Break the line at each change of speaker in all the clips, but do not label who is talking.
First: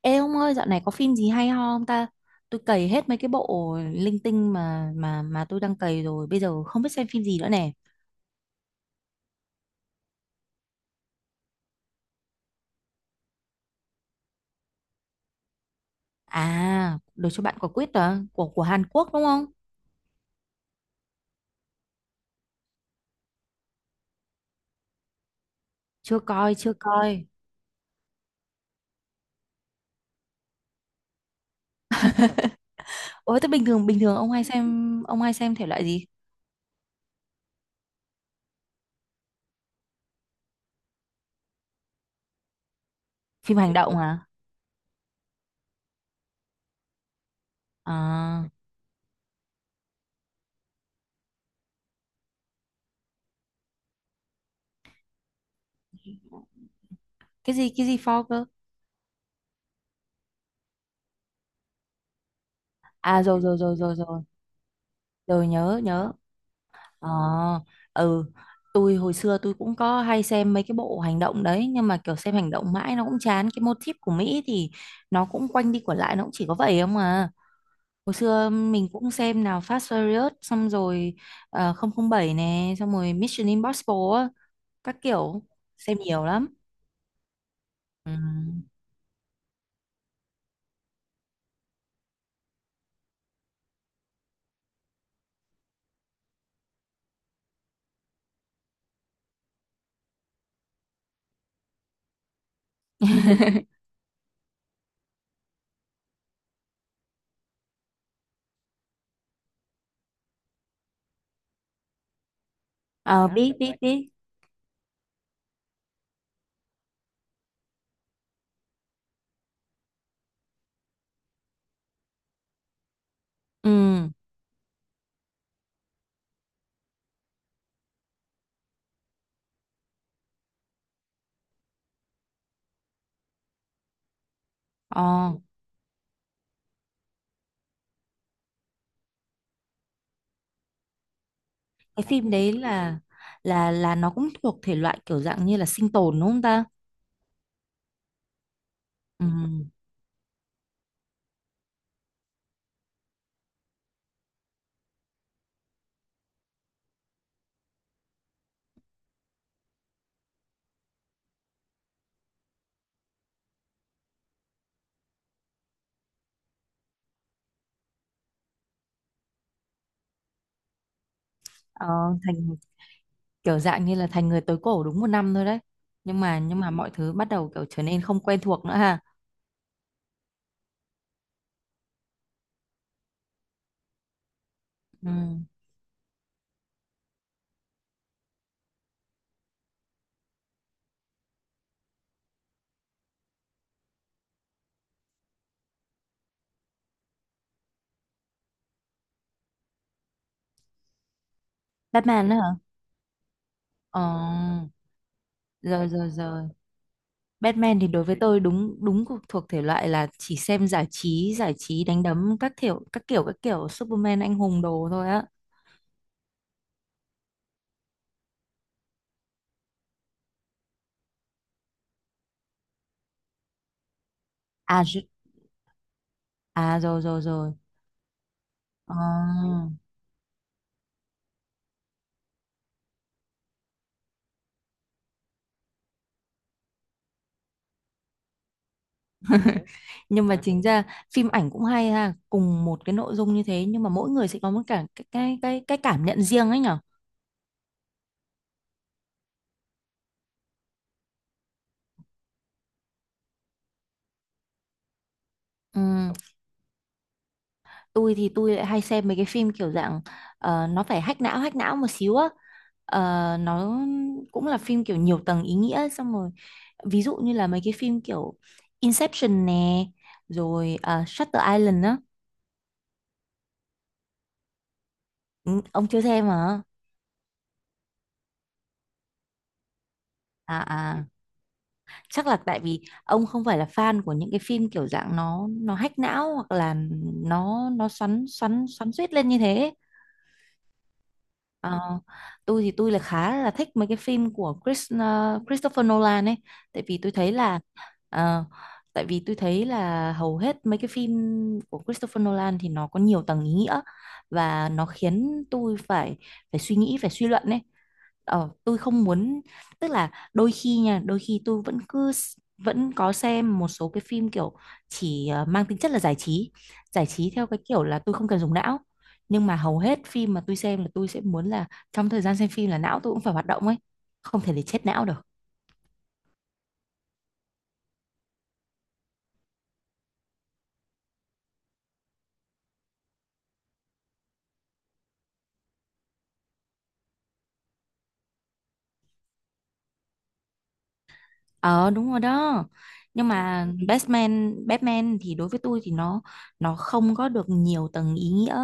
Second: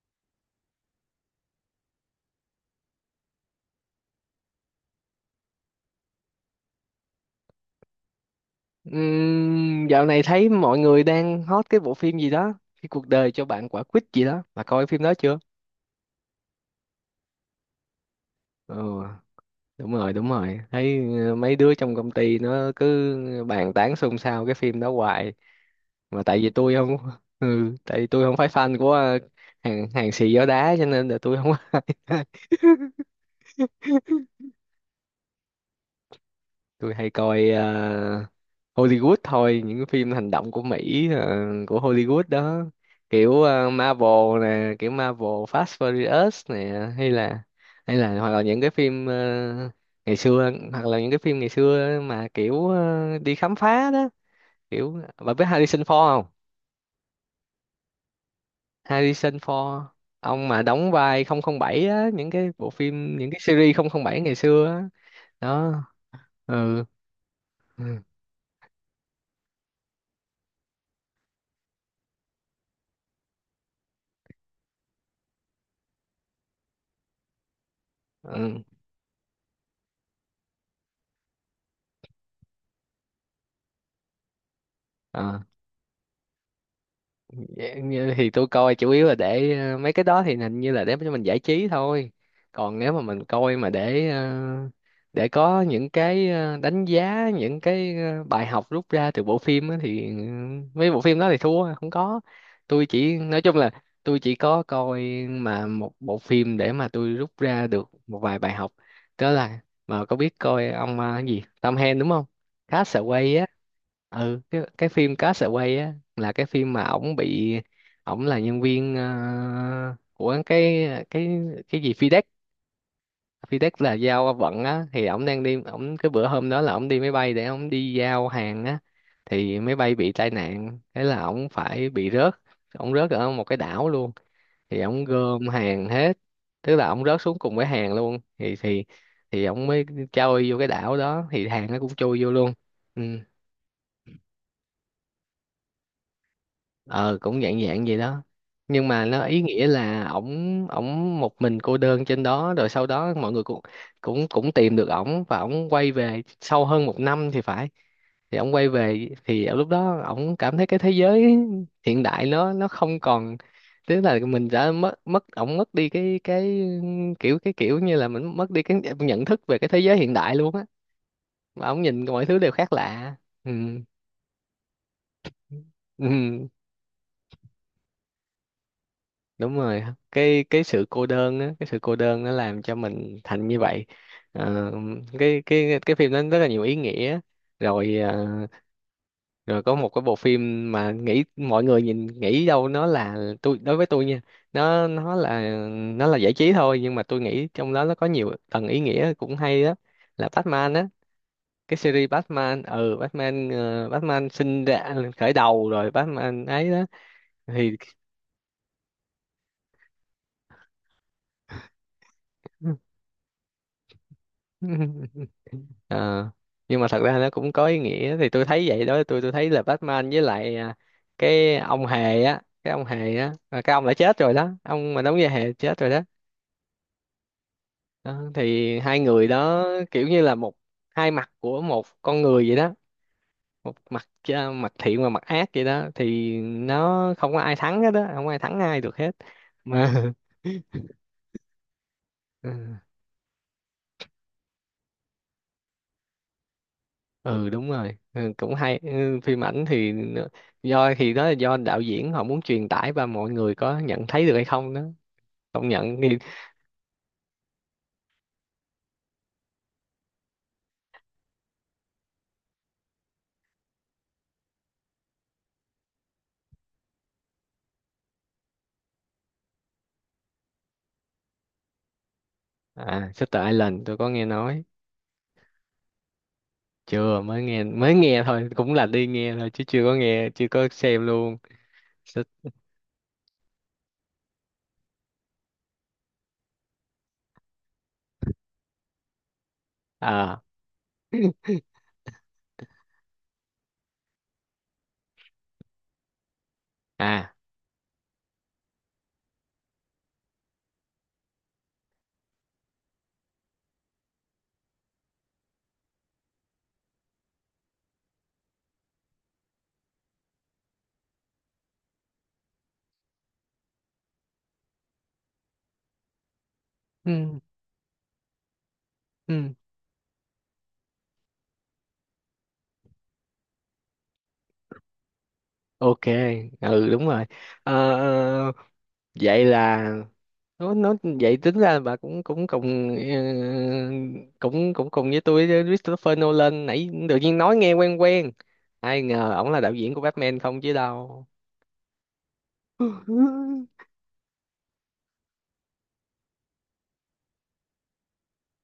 Ê ông ơi, dạo này có phim gì hay ho không ta? Tôi cày hết mấy cái bộ linh tinh mà tôi đang cày rồi, bây giờ không biết xem phim gì nữa nè.
Dạo này thấy mọi người đang hot cái bộ phim gì đó, cái cuộc đời cho bạn quả quýt gì đó, bà coi phim đó chưa?
À, Đời cho bạn quả quýt đó, của
Ừ,
Hàn Quốc đúng không?
đúng rồi, đúng rồi. Thấy mấy đứa trong công ty nó cứ bàn tán xôn xao cái phim đó hoài,
Chưa
mà tại vì
coi, chưa
tôi không
coi.
ừ, tại vì tôi không phải fan của hàng hàng xì gió đá cho nên là tôi không ai.
Ôi, thế bình thường ông hay xem thể loại gì?
Tôi hay coi Hollywood thôi, những cái phim hành động của Mỹ, của Hollywood đó, kiểu
Phim hành động hả?
Marvel nè, kiểu Marvel Fast Furious nè, hay là
À,
hoặc là những cái phim ngày xưa mà kiểu đi khám phá đó. Kiểu bà biết Harrison Ford không?
cái gì for cơ?
Harrison Ford, ông mà đóng vai 007 á, những cái bộ phim,
À,
những cái
rồi rồi
series
rồi rồi
007
rồi,
ngày xưa á
rồi nhớ
đó.
nhớ.
Ừ,
Ờ,
ừ,
ừ, tôi hồi xưa tôi cũng có hay xem mấy cái bộ hành động đấy, nhưng mà kiểu xem hành động mãi nó cũng chán, cái motif của Mỹ thì nó cũng quanh đi quẩn lại, nó cũng chỉ có vậy không à. Hồi xưa mình cũng xem nào Fast Furious, xong rồi 007 nè, xong rồi Mission Impossible á, các
ừ.
kiểu, xem nhiều lắm.
Dạ,
Ừ.
như thì tôi coi chủ yếu là để mấy cái đó thì hình như là để cho mình giải trí thôi, còn nếu mà mình coi mà để để có những cái đánh giá, những cái bài học rút ra từ bộ phim á thì mấy bộ phim đó thì thua, không có. Tôi chỉ nói chung là tôi chỉ có coi mà một bộ phim để mà tôi rút ra được một vài bài học, đó là, mà có biết coi ông cái gì Tom Hanks đúng không?
Ờ
Castaway á.
biết biết biết.
Ừ, cái phim Castaway á là cái phim mà ổng bị, ổng là nhân viên của cái cái gì FedEx. FedEx là
Ừ.
giao vận á, thì ổng đang đi, ổng cái bữa hôm đó là ổng đi máy bay để ổng đi giao hàng á, thì máy bay bị tai nạn, thế là ổng phải bị rớt, ổng rớt ở một cái đảo luôn, thì ổng
Ờ
gom hàng hết, tức là ổng rớt xuống cùng với hàng luôn, thì ổng mới trôi vô cái đảo đó, thì hàng nó cũng
cái
trôi vô
phim
luôn.
đấy là
Ừ,
là nó cũng thuộc thể loại kiểu dạng như là sinh tồn đúng không ta?
ờ cũng dạng dạng vậy đó. Nhưng mà nó
Ừ.
ý nghĩa là ổng ổng một mình cô đơn trên đó, rồi sau đó mọi người cũng cũng cũng tìm được ổng và ổng quay về sau hơn một năm thì phải. Thì ổng quay về thì ở lúc đó ổng cảm thấy cái thế giới hiện đại nó không còn, tức là mình đã mất, mất ổng mất đi cái kiểu cái kiểu như là mình mất đi cái nhận thức về cái thế giới hiện đại luôn á, mà ổng
Ờ,
nhìn mọi thứ đều
thành
khác lạ. Ừ.
kiểu dạng như là thành người tối cổ đúng một năm thôi đấy. Nhưng
Ừ.
mà nhưng mà mọi thứ bắt đầu kiểu trở nên không quen thuộc nữa ha.
Đúng rồi, cái sự cô đơn á, cái sự cô đơn nó làm cho mình thành như vậy. Ờ,
Ừ.
cái phim nó rất là nhiều ý nghĩa. Rồi rồi có một cái bộ phim mà nghĩ mọi người nhìn nghĩ đâu nó là, tôi đối với tôi nha, nó nó là nó là giải trí thôi, nhưng mà tôi nghĩ trong đó nó có nhiều tầng ý nghĩa cũng hay, đó là Batman á, cái series
Batman nữa hả?
Batman, Batman, Batman sinh
Ờ,
ra, khởi đầu,
rồi
rồi
rồi rồi.
Batman ấy đó. Thì
Batman thì đối với tôi đúng đúng thuộc thuộc thể loại là chỉ xem giải trí đánh đấm các kiểu các kiểu các kiểu Superman anh hùng đồ thôi á.
ờ, nhưng mà thật ra nó cũng có ý nghĩa, thì tôi thấy vậy đó. Tôi thấy là Batman với lại cái ông hề á, cái ông hề á, cái ông đã chết rồi đó,
À,
ông mà đóng vai hề chết rồi đó.
à rồi rồi rồi.
Đó, thì
Ờ.
hai người đó kiểu như là một hai mặt của một con người vậy đó, một mặt mặt thiện và mặt ác vậy đó, thì nó không có ai thắng hết đó, không ai thắng ai được hết mà.
Nhưng mà chính ra phim ảnh cũng hay ha, cùng một cái nội dung như thế nhưng mà mỗi người sẽ có một cả cái cảm nhận riêng ấy nhở.
Ừ đúng rồi, ừ, cũng hay, ừ, phim ảnh thì nó, do thì đó là do đạo diễn họ muốn truyền tải và mọi người có nhận thấy được hay không đó, không nhận thì...
Ừ. Tôi thì tôi lại hay xem mấy cái phim kiểu dạng ờ, nó phải hack não một xíu á. Ờ, nó cũng là phim kiểu nhiều tầng ý nghĩa, xong rồi ví dụ như là mấy cái phim kiểu Inception nè, rồi ờ, Shutter Island á.
À, Shutter Island tôi có nghe nói.
Ừ, ông chưa xem hả?
Chưa, mới nghe thôi, cũng là đi nghe thôi chứ chưa có nghe, chưa có
À à,
xem luôn.
chắc là
Shut-
tại vì ông không phải là fan của những cái phim kiểu dạng nó hack não, hoặc là nó xoắn xoắn xoắn xuýt lên như thế.
À.
Ờ, tôi thì tôi là khá là thích mấy cái phim của Chris, ờ, Christopher Nolan ấy. Tại vì tôi
À,
thấy là ờ, tại vì tôi thấy là hầu hết mấy cái phim của Christopher Nolan thì nó có nhiều tầng ý nghĩa và nó khiến tôi phải phải suy nghĩ phải suy luận ấy. Ờ, tôi không muốn, tức là đôi khi nha đôi khi tôi vẫn cứ vẫn có xem một số cái phim kiểu chỉ ờ, mang tính chất là giải trí, giải trí
ừ,
theo cái kiểu là tôi không cần dùng não, nhưng
ừ,
mà hầu hết phim mà tôi xem là tôi sẽ muốn là trong thời gian xem phim là não tôi cũng phải hoạt động ấy, không thể để chết não được.
ok, ừ đúng rồi. Ờ, ờ, Vậy là nó vậy tính ra là bà cũng, cũng cùng cũng cũng cùng với tôi, với Christopher Nolan, nãy tự nhiên nói nghe quen quen, ai ngờ ổng là đạo diễn của Batman không chứ đâu.
Ờ đúng rồi đó, nhưng mà Batman Batman thì đối với tôi thì nó không có được nhiều tầng ý nghĩa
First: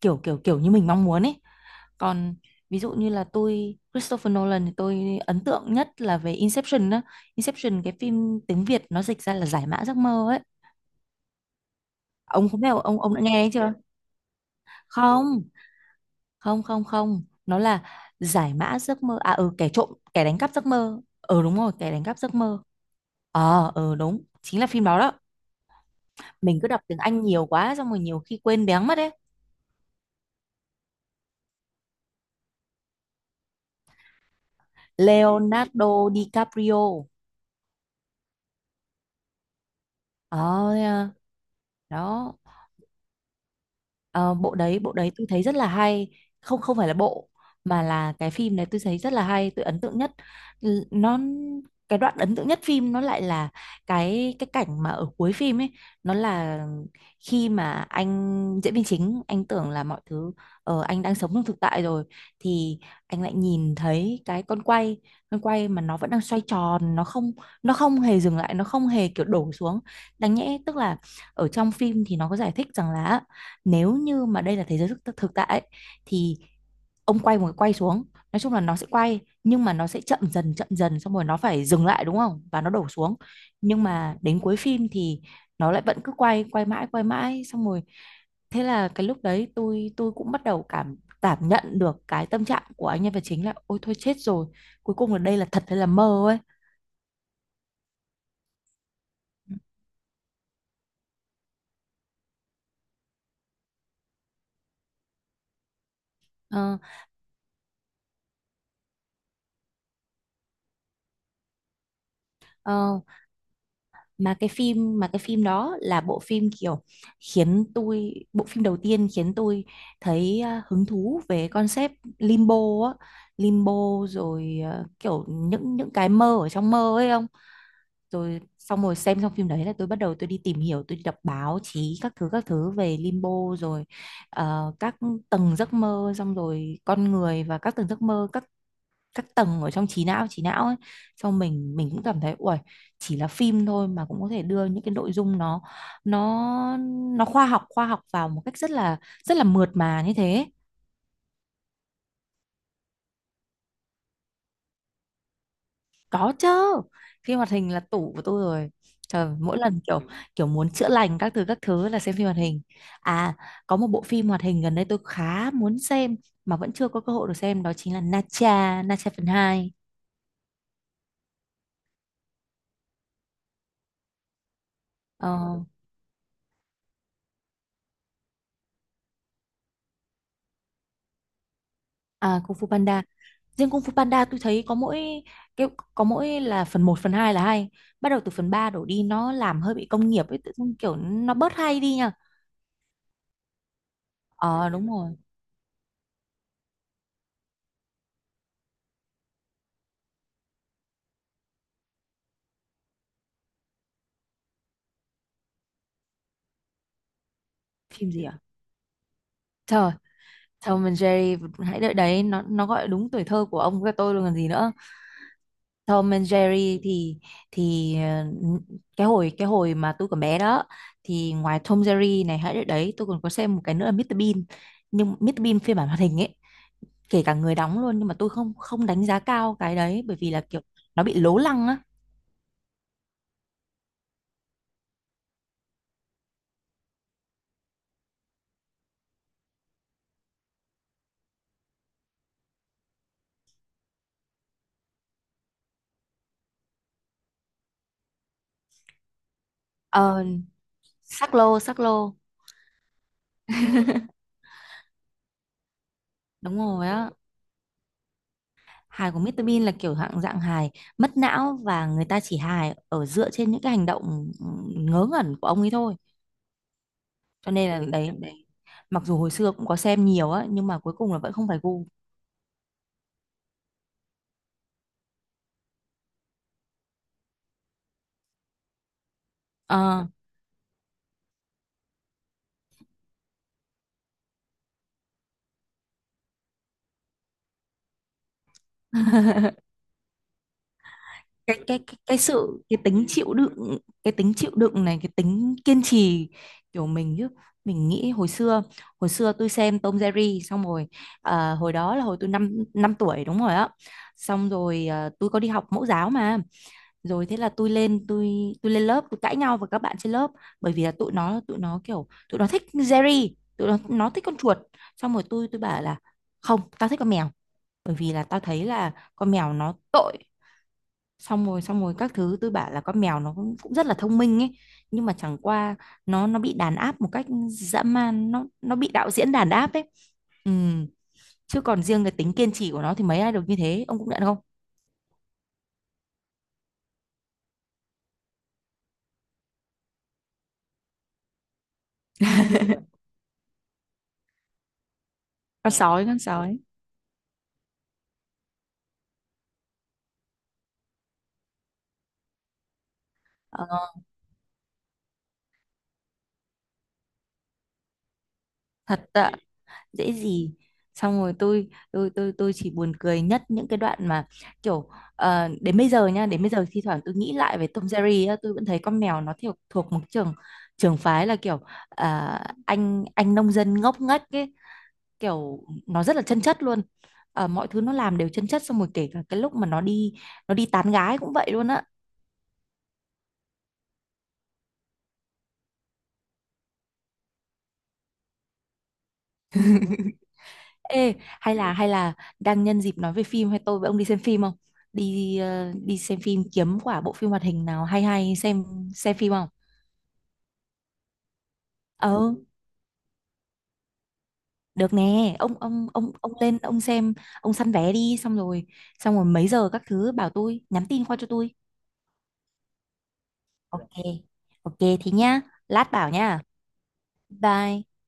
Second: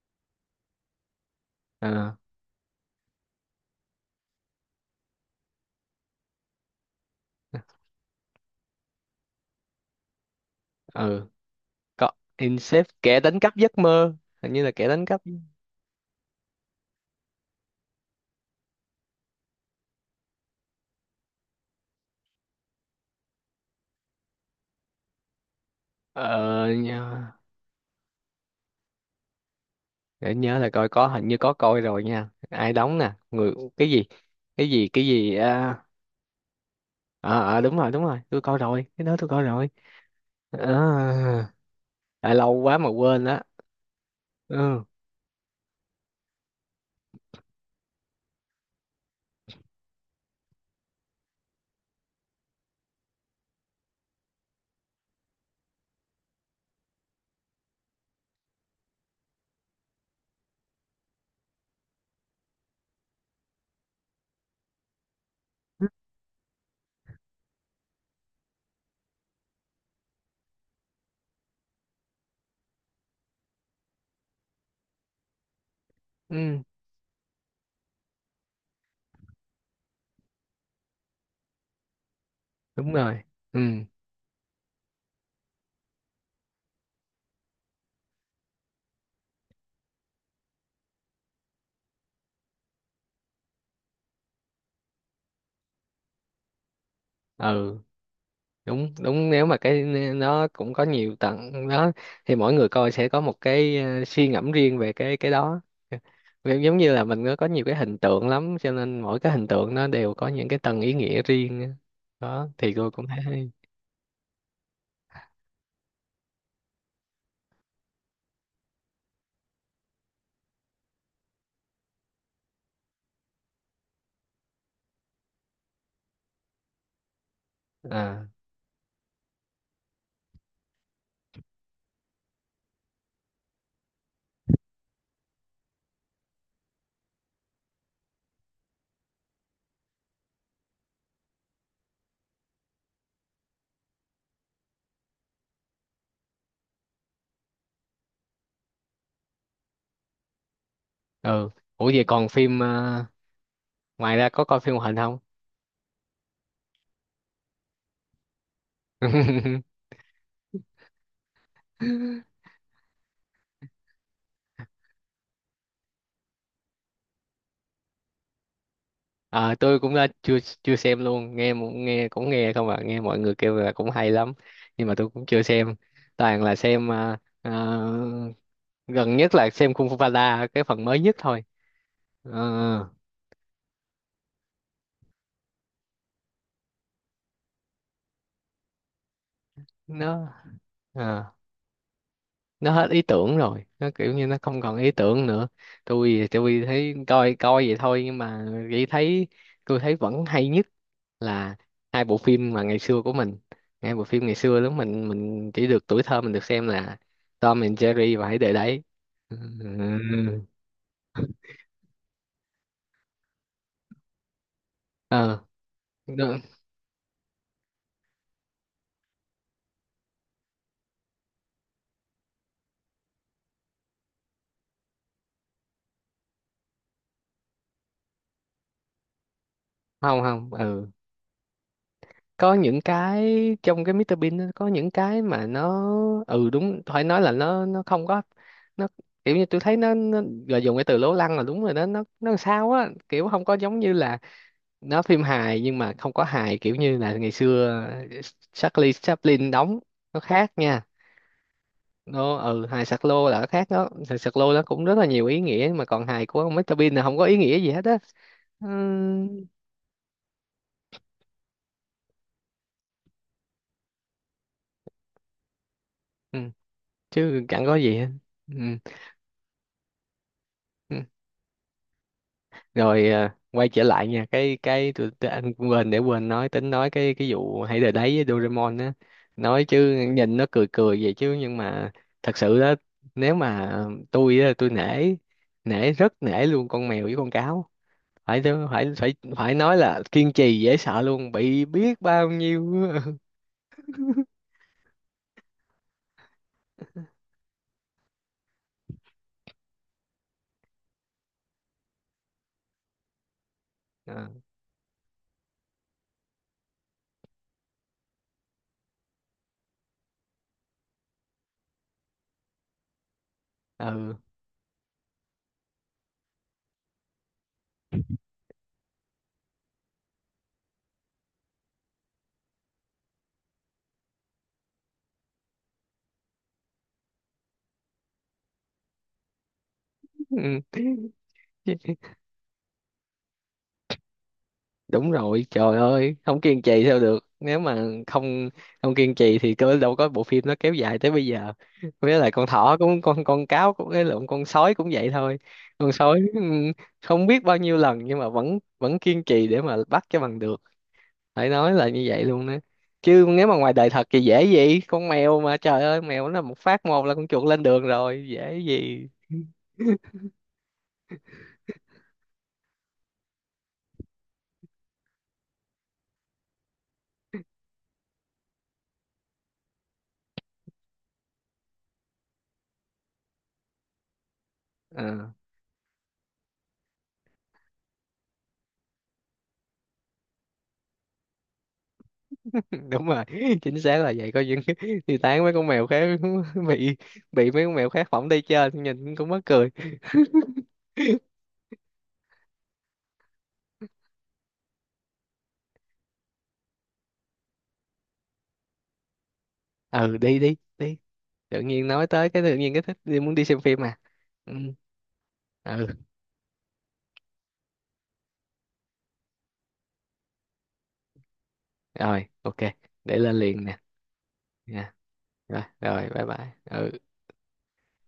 kiểu kiểu kiểu như mình mong muốn ấy.
Ờ,
Còn ví dụ như là tôi, Christopher Nolan thì tôi ấn tượng nhất là về Inception đó. Inception cái phim tiếng Việt nó dịch ra là giải mã giấc mơ ấy.
ừ, có.
Ông có biết,
Incept
ông
kẻ
đã
đánh
nghe ấy
cắp
chưa?
giấc mơ, hình như là kẻ đánh cắp.
Không không không, không nó là giải mã giấc mơ, à ừ kẻ trộm, kẻ đánh cắp giấc mơ, ừ đúng rồi kẻ đánh cắp giấc mơ. Ờ ừ đúng, chính là phim đó đó. Mình
ờ
cứ đọc
Nhớ.
tiếng Anh nhiều quá xong rồi nhiều khi quên béng mất đấy.
Để nhớ là coi có, hình như có coi rồi nha. Ai đóng nè, người cái gì cái gì cái gì, à,
Leonardo DiCaprio.
ờ, ờ, đúng rồi, đúng rồi, tôi coi rồi, cái đó tôi coi rồi.
Ờ
Ờ,
thế à.
à,
Đó.
lâu quá mà quên đó.
Ờ, bộ đấy
Ừ,
bộ đấy tôi thấy rất là hay. Không, không phải là bộ, mà là cái phim này tôi thấy rất là hay, tôi ấn tượng nhất. Nó cái đoạn ấn tượng nhất phim nó lại là cái cảnh mà ở cuối phim ấy. Nó là khi mà anh diễn viên chính anh tưởng là mọi thứ ờ, anh đang sống trong thực tại rồi, thì anh lại nhìn thấy cái con quay mà nó vẫn đang xoay tròn, nó không hề dừng lại, nó không hề kiểu đổ xuống. Đáng nhẽ tức là ở trong phim thì nó có giải thích rằng là nếu như mà đây là thế giới thực, thực tại ấy, thì
ừ
ông quay một cái quay xuống, nói chung là nó sẽ quay nhưng mà nó sẽ chậm dần xong rồi nó phải dừng lại đúng không, và nó đổ
đúng
xuống.
rồi, ừ.
Nhưng mà đến cuối phim thì nó lại vẫn cứ quay, quay mãi xong rồi. Thế là cái lúc đấy tôi cũng bắt đầu cảm, cảm nhận được cái tâm trạng của anh nhân vật chính là ôi thôi chết rồi, cuối cùng là đây là thật hay là mơ ấy.
Ừ đúng đúng, nếu mà cái, nó cũng có nhiều tầng đó, thì mỗi người coi sẽ có một cái suy ngẫm riêng về cái đó. Vì giống
Ờ,
như là mình có nhiều cái hình tượng lắm cho nên mỗi cái hình tượng nó đều có những cái tầng ý nghĩa riêng á. Đó thì tôi
ờ,
cũng thấy hay.
mà cái phim đó là bộ phim kiểu khiến tôi, bộ phim đầu tiên khiến tôi thấy à, hứng thú về concept limbo á. Limbo rồi à, kiểu những cái mơ ở trong mơ ấy không.
À,
Rồi xong rồi xem xong phim đấy là tôi bắt đầu tôi đi tìm hiểu, tôi đi đọc báo chí các thứ về limbo, rồi ờ, các tầng giấc mơ, xong rồi con người và các tầng giấc mơ, các tầng ở trong trí não, trí não ấy, cho mình cũng cảm thấy uầy, chỉ là phim thôi mà cũng có thể đưa những cái nội dung nó nó khoa học, khoa học vào một cách rất là mượt mà như thế.
ừ. Ủa, vậy còn phim ngoài ra có coi phim hoạt hình
Có chứ, phim hoạt hình là tủ của tôi rồi. Trời mỗi
không?
lần kiểu kiểu muốn chữa lành các thứ là xem phim hoạt hình. À, có một bộ phim hoạt hình gần đây tôi khá muốn xem mà vẫn chưa có cơ hội được xem, đó chính là Nacha Nacha phần
Ờ,
hai,
tôi cũng đã, chưa chưa xem luôn, nghe nghe, cũng nghe không à, nghe mọi người kêu là cũng hay lắm, nhưng mà tôi cũng chưa
ờ,
xem, toàn là xem, gần nhất là xem Kung Fu Panda cái phần mới nhất thôi.
à, Kung Fu
Ờ,
Panda. Riêng Kung Fu Panda tôi thấy có mỗi cái, có mỗi là phần một phần 2 là hay. Bắt đầu từ phần 3 đổ đi nó làm hơi bị công nghiệp
nó
ấy, tự dưng kiểu
ờ.
nó bớt hay đi nha.
nó hết ý tưởng rồi, nó kiểu như nó không
Ờ
còn
đúng
ý
rồi,
tưởng nữa. Tôi thì tôi thấy coi coi vậy thôi, nhưng mà chỉ thấy, tôi thấy vẫn hay nhất là hai bộ phim mà ngày xưa của mình, hai bộ phim ngày xưa lúc mình chỉ được, tuổi thơ mình được xem là Tom and
phim
Jerry
gì
và Hãy
à?
Để Đấy. Ừ.
Trời, Tom and Jerry, hãy đợi đấy, nó gọi đúng tuổi thơ của ông với tôi luôn còn gì nữa.
Ờ
Tom and
đúng.
Jerry thì ờ, cái hồi mà tôi còn bé đó thì ngoài Tom Jerry này, hãy đấy, tôi còn có xem một cái nữa là Mr Bean, nhưng Mr Bean phiên bản hoạt hình ấy, kể cả người đóng luôn, nhưng mà tôi không, không đánh giá cao cái đấy bởi
Không,
vì là
không,
kiểu
ừ,
nó bị lố lăng á.
có những cái trong cái Mr Bean nó có những cái mà nó, ừ đúng, phải nói là nó không có, nó kiểu như tôi thấy nó là dùng cái từ lố lăng là đúng rồi đó. Nó làm sao á, kiểu không có giống như là nó phim hài nhưng mà không có hài, kiểu như là ngày xưa ờ, Charlie Chaplin đóng, nó
Ờ,
khác nha.
sắc lô sắc lô.
Nó, ừ, hài sạc lô là nó khác đó, hài sạc lô nó cũng rất là nhiều ý nghĩa, mà còn hài của ông
đúng
Mr
rồi
Bean là
á,
không có ý nghĩa gì hết á.
hài của
Ừm,
Mr Bean là kiểu dạng dạng hài mất não, và người ta chỉ hài ở dựa trên những cái hành động ừ, ngớ ngẩn của ông ấy thôi.
ừ, chứ
Cho
chẳng
nên
có
là
gì hết.
đấy đấy, mặc dù hồi xưa cũng có xem nhiều á nhưng mà cuối
Ừ.
cùng là vẫn không phải gu.
Rồi, à, quay trở lại nha, cái tôi, anh quên, để quên nói, tính nói cái vụ hãy đời đấy với Doraemon á. Nói chứ
Ờ.
nhìn nó cười cười vậy chứ nhưng mà thật sự đó, nếu mà tôi á, tôi nể, rất nể luôn con mèo với con cáo. Phải phải phải phải nói là kiên trì dễ sợ luôn,
cái
bị
cái cái
biết
cái
bao
sự,
nhiêu.
cái tính chịu đựng, cái tính chịu đựng này, cái tính kiên trì, kiểu mình, chứ mình nghĩ hồi xưa, hồi xưa tôi xem Tom Jerry xong rồi à, hồi đó là hồi tôi năm năm tuổi đúng rồi á, xong rồi à, tôi có đi học mẫu giáo mà, rồi thế là tôi lên tôi lên lớp tôi cãi nhau với các bạn trên lớp bởi vì là tụi nó kiểu tụi nó thích Jerry, tụi nó
Ờ,
thích con chuột, xong rồi tôi bảo là không, tao thích con mèo, bởi vì là tao thấy là con mèo nó tội, xong rồi các thứ tôi bảo là con mèo nó cũng, cũng rất là thông minh ấy, nhưng mà chẳng qua nó bị đàn áp một cách dã man, nó bị đạo diễn đàn áp ấy. Ừ.
ừ
Chứ còn riêng cái tính kiên trì của nó thì mấy ai được như thế, ông cũng nhận không? Ừ.
đúng rồi, trời ơi, không kiên trì sao được, nếu mà không, không kiên trì thì cơ đâu có bộ phim nó kéo dài tới bây giờ. Với lại con thỏ cũng, con cáo cũng, cái lộn, con sói cũng vậy thôi,
Con
con
sói, con
sói,
sói.
không biết bao nhiêu lần nhưng mà vẫn vẫn kiên trì để mà bắt cho bằng được, phải nói là như vậy luôn đó. Chứ nếu mà ngoài
Ờ,
đời thật thì dễ gì con mèo, mà trời ơi, mèo nó một phát một là con chuột lên đường rồi, dễ
thật
gì.
ạ, dễ gì. Xong rồi tôi chỉ buồn cười nhất những cái đoạn mà kiểu ờ, đến bây giờ nha, đến bây giờ thi thoảng tôi nghĩ lại về Tom Jerry á, tôi vẫn thấy con mèo nó theo thuộc một trường, trường phái là kiểu à, anh nông dân ngốc nghếch ấy,
Ờ.
kiểu nó rất là chân chất luôn. Ờ, mọi thứ nó làm đều chân chất, xong rồi kể cả cái lúc mà nó đi, nó đi tán gái cũng vậy luôn á.
Đúng rồi, chính xác là vậy. Có những thì tán mấy con mèo khác, bị bị mấy con mèo khác phỏng đi chơi nhìn cũng mắc cười.
Ê, hay là đang nhân dịp nói về phim hay, tôi với ông đi xem phim không? Đi ờ, đi xem phim kiếm quả bộ phim hoạt hình nào hay hay xem phim không?
Ừ, đi đi đi, tự nhiên nói tới
Ờ,
cái, tự nhiên cái thích, đi, muốn đi xem phim à. Ừ,
được nè, ông ông
ừ.
ông ông lên ông xem, ông săn vé đi xong rồi mấy giờ các thứ bảo tôi, nhắn tin qua cho tôi.
Rồi, ok, để lên liền nè,
Ok. Ok
nha,
thế nhá,
rồi
lát
rồi,
bảo
bye
nhá.
bye, ừ.
Bye.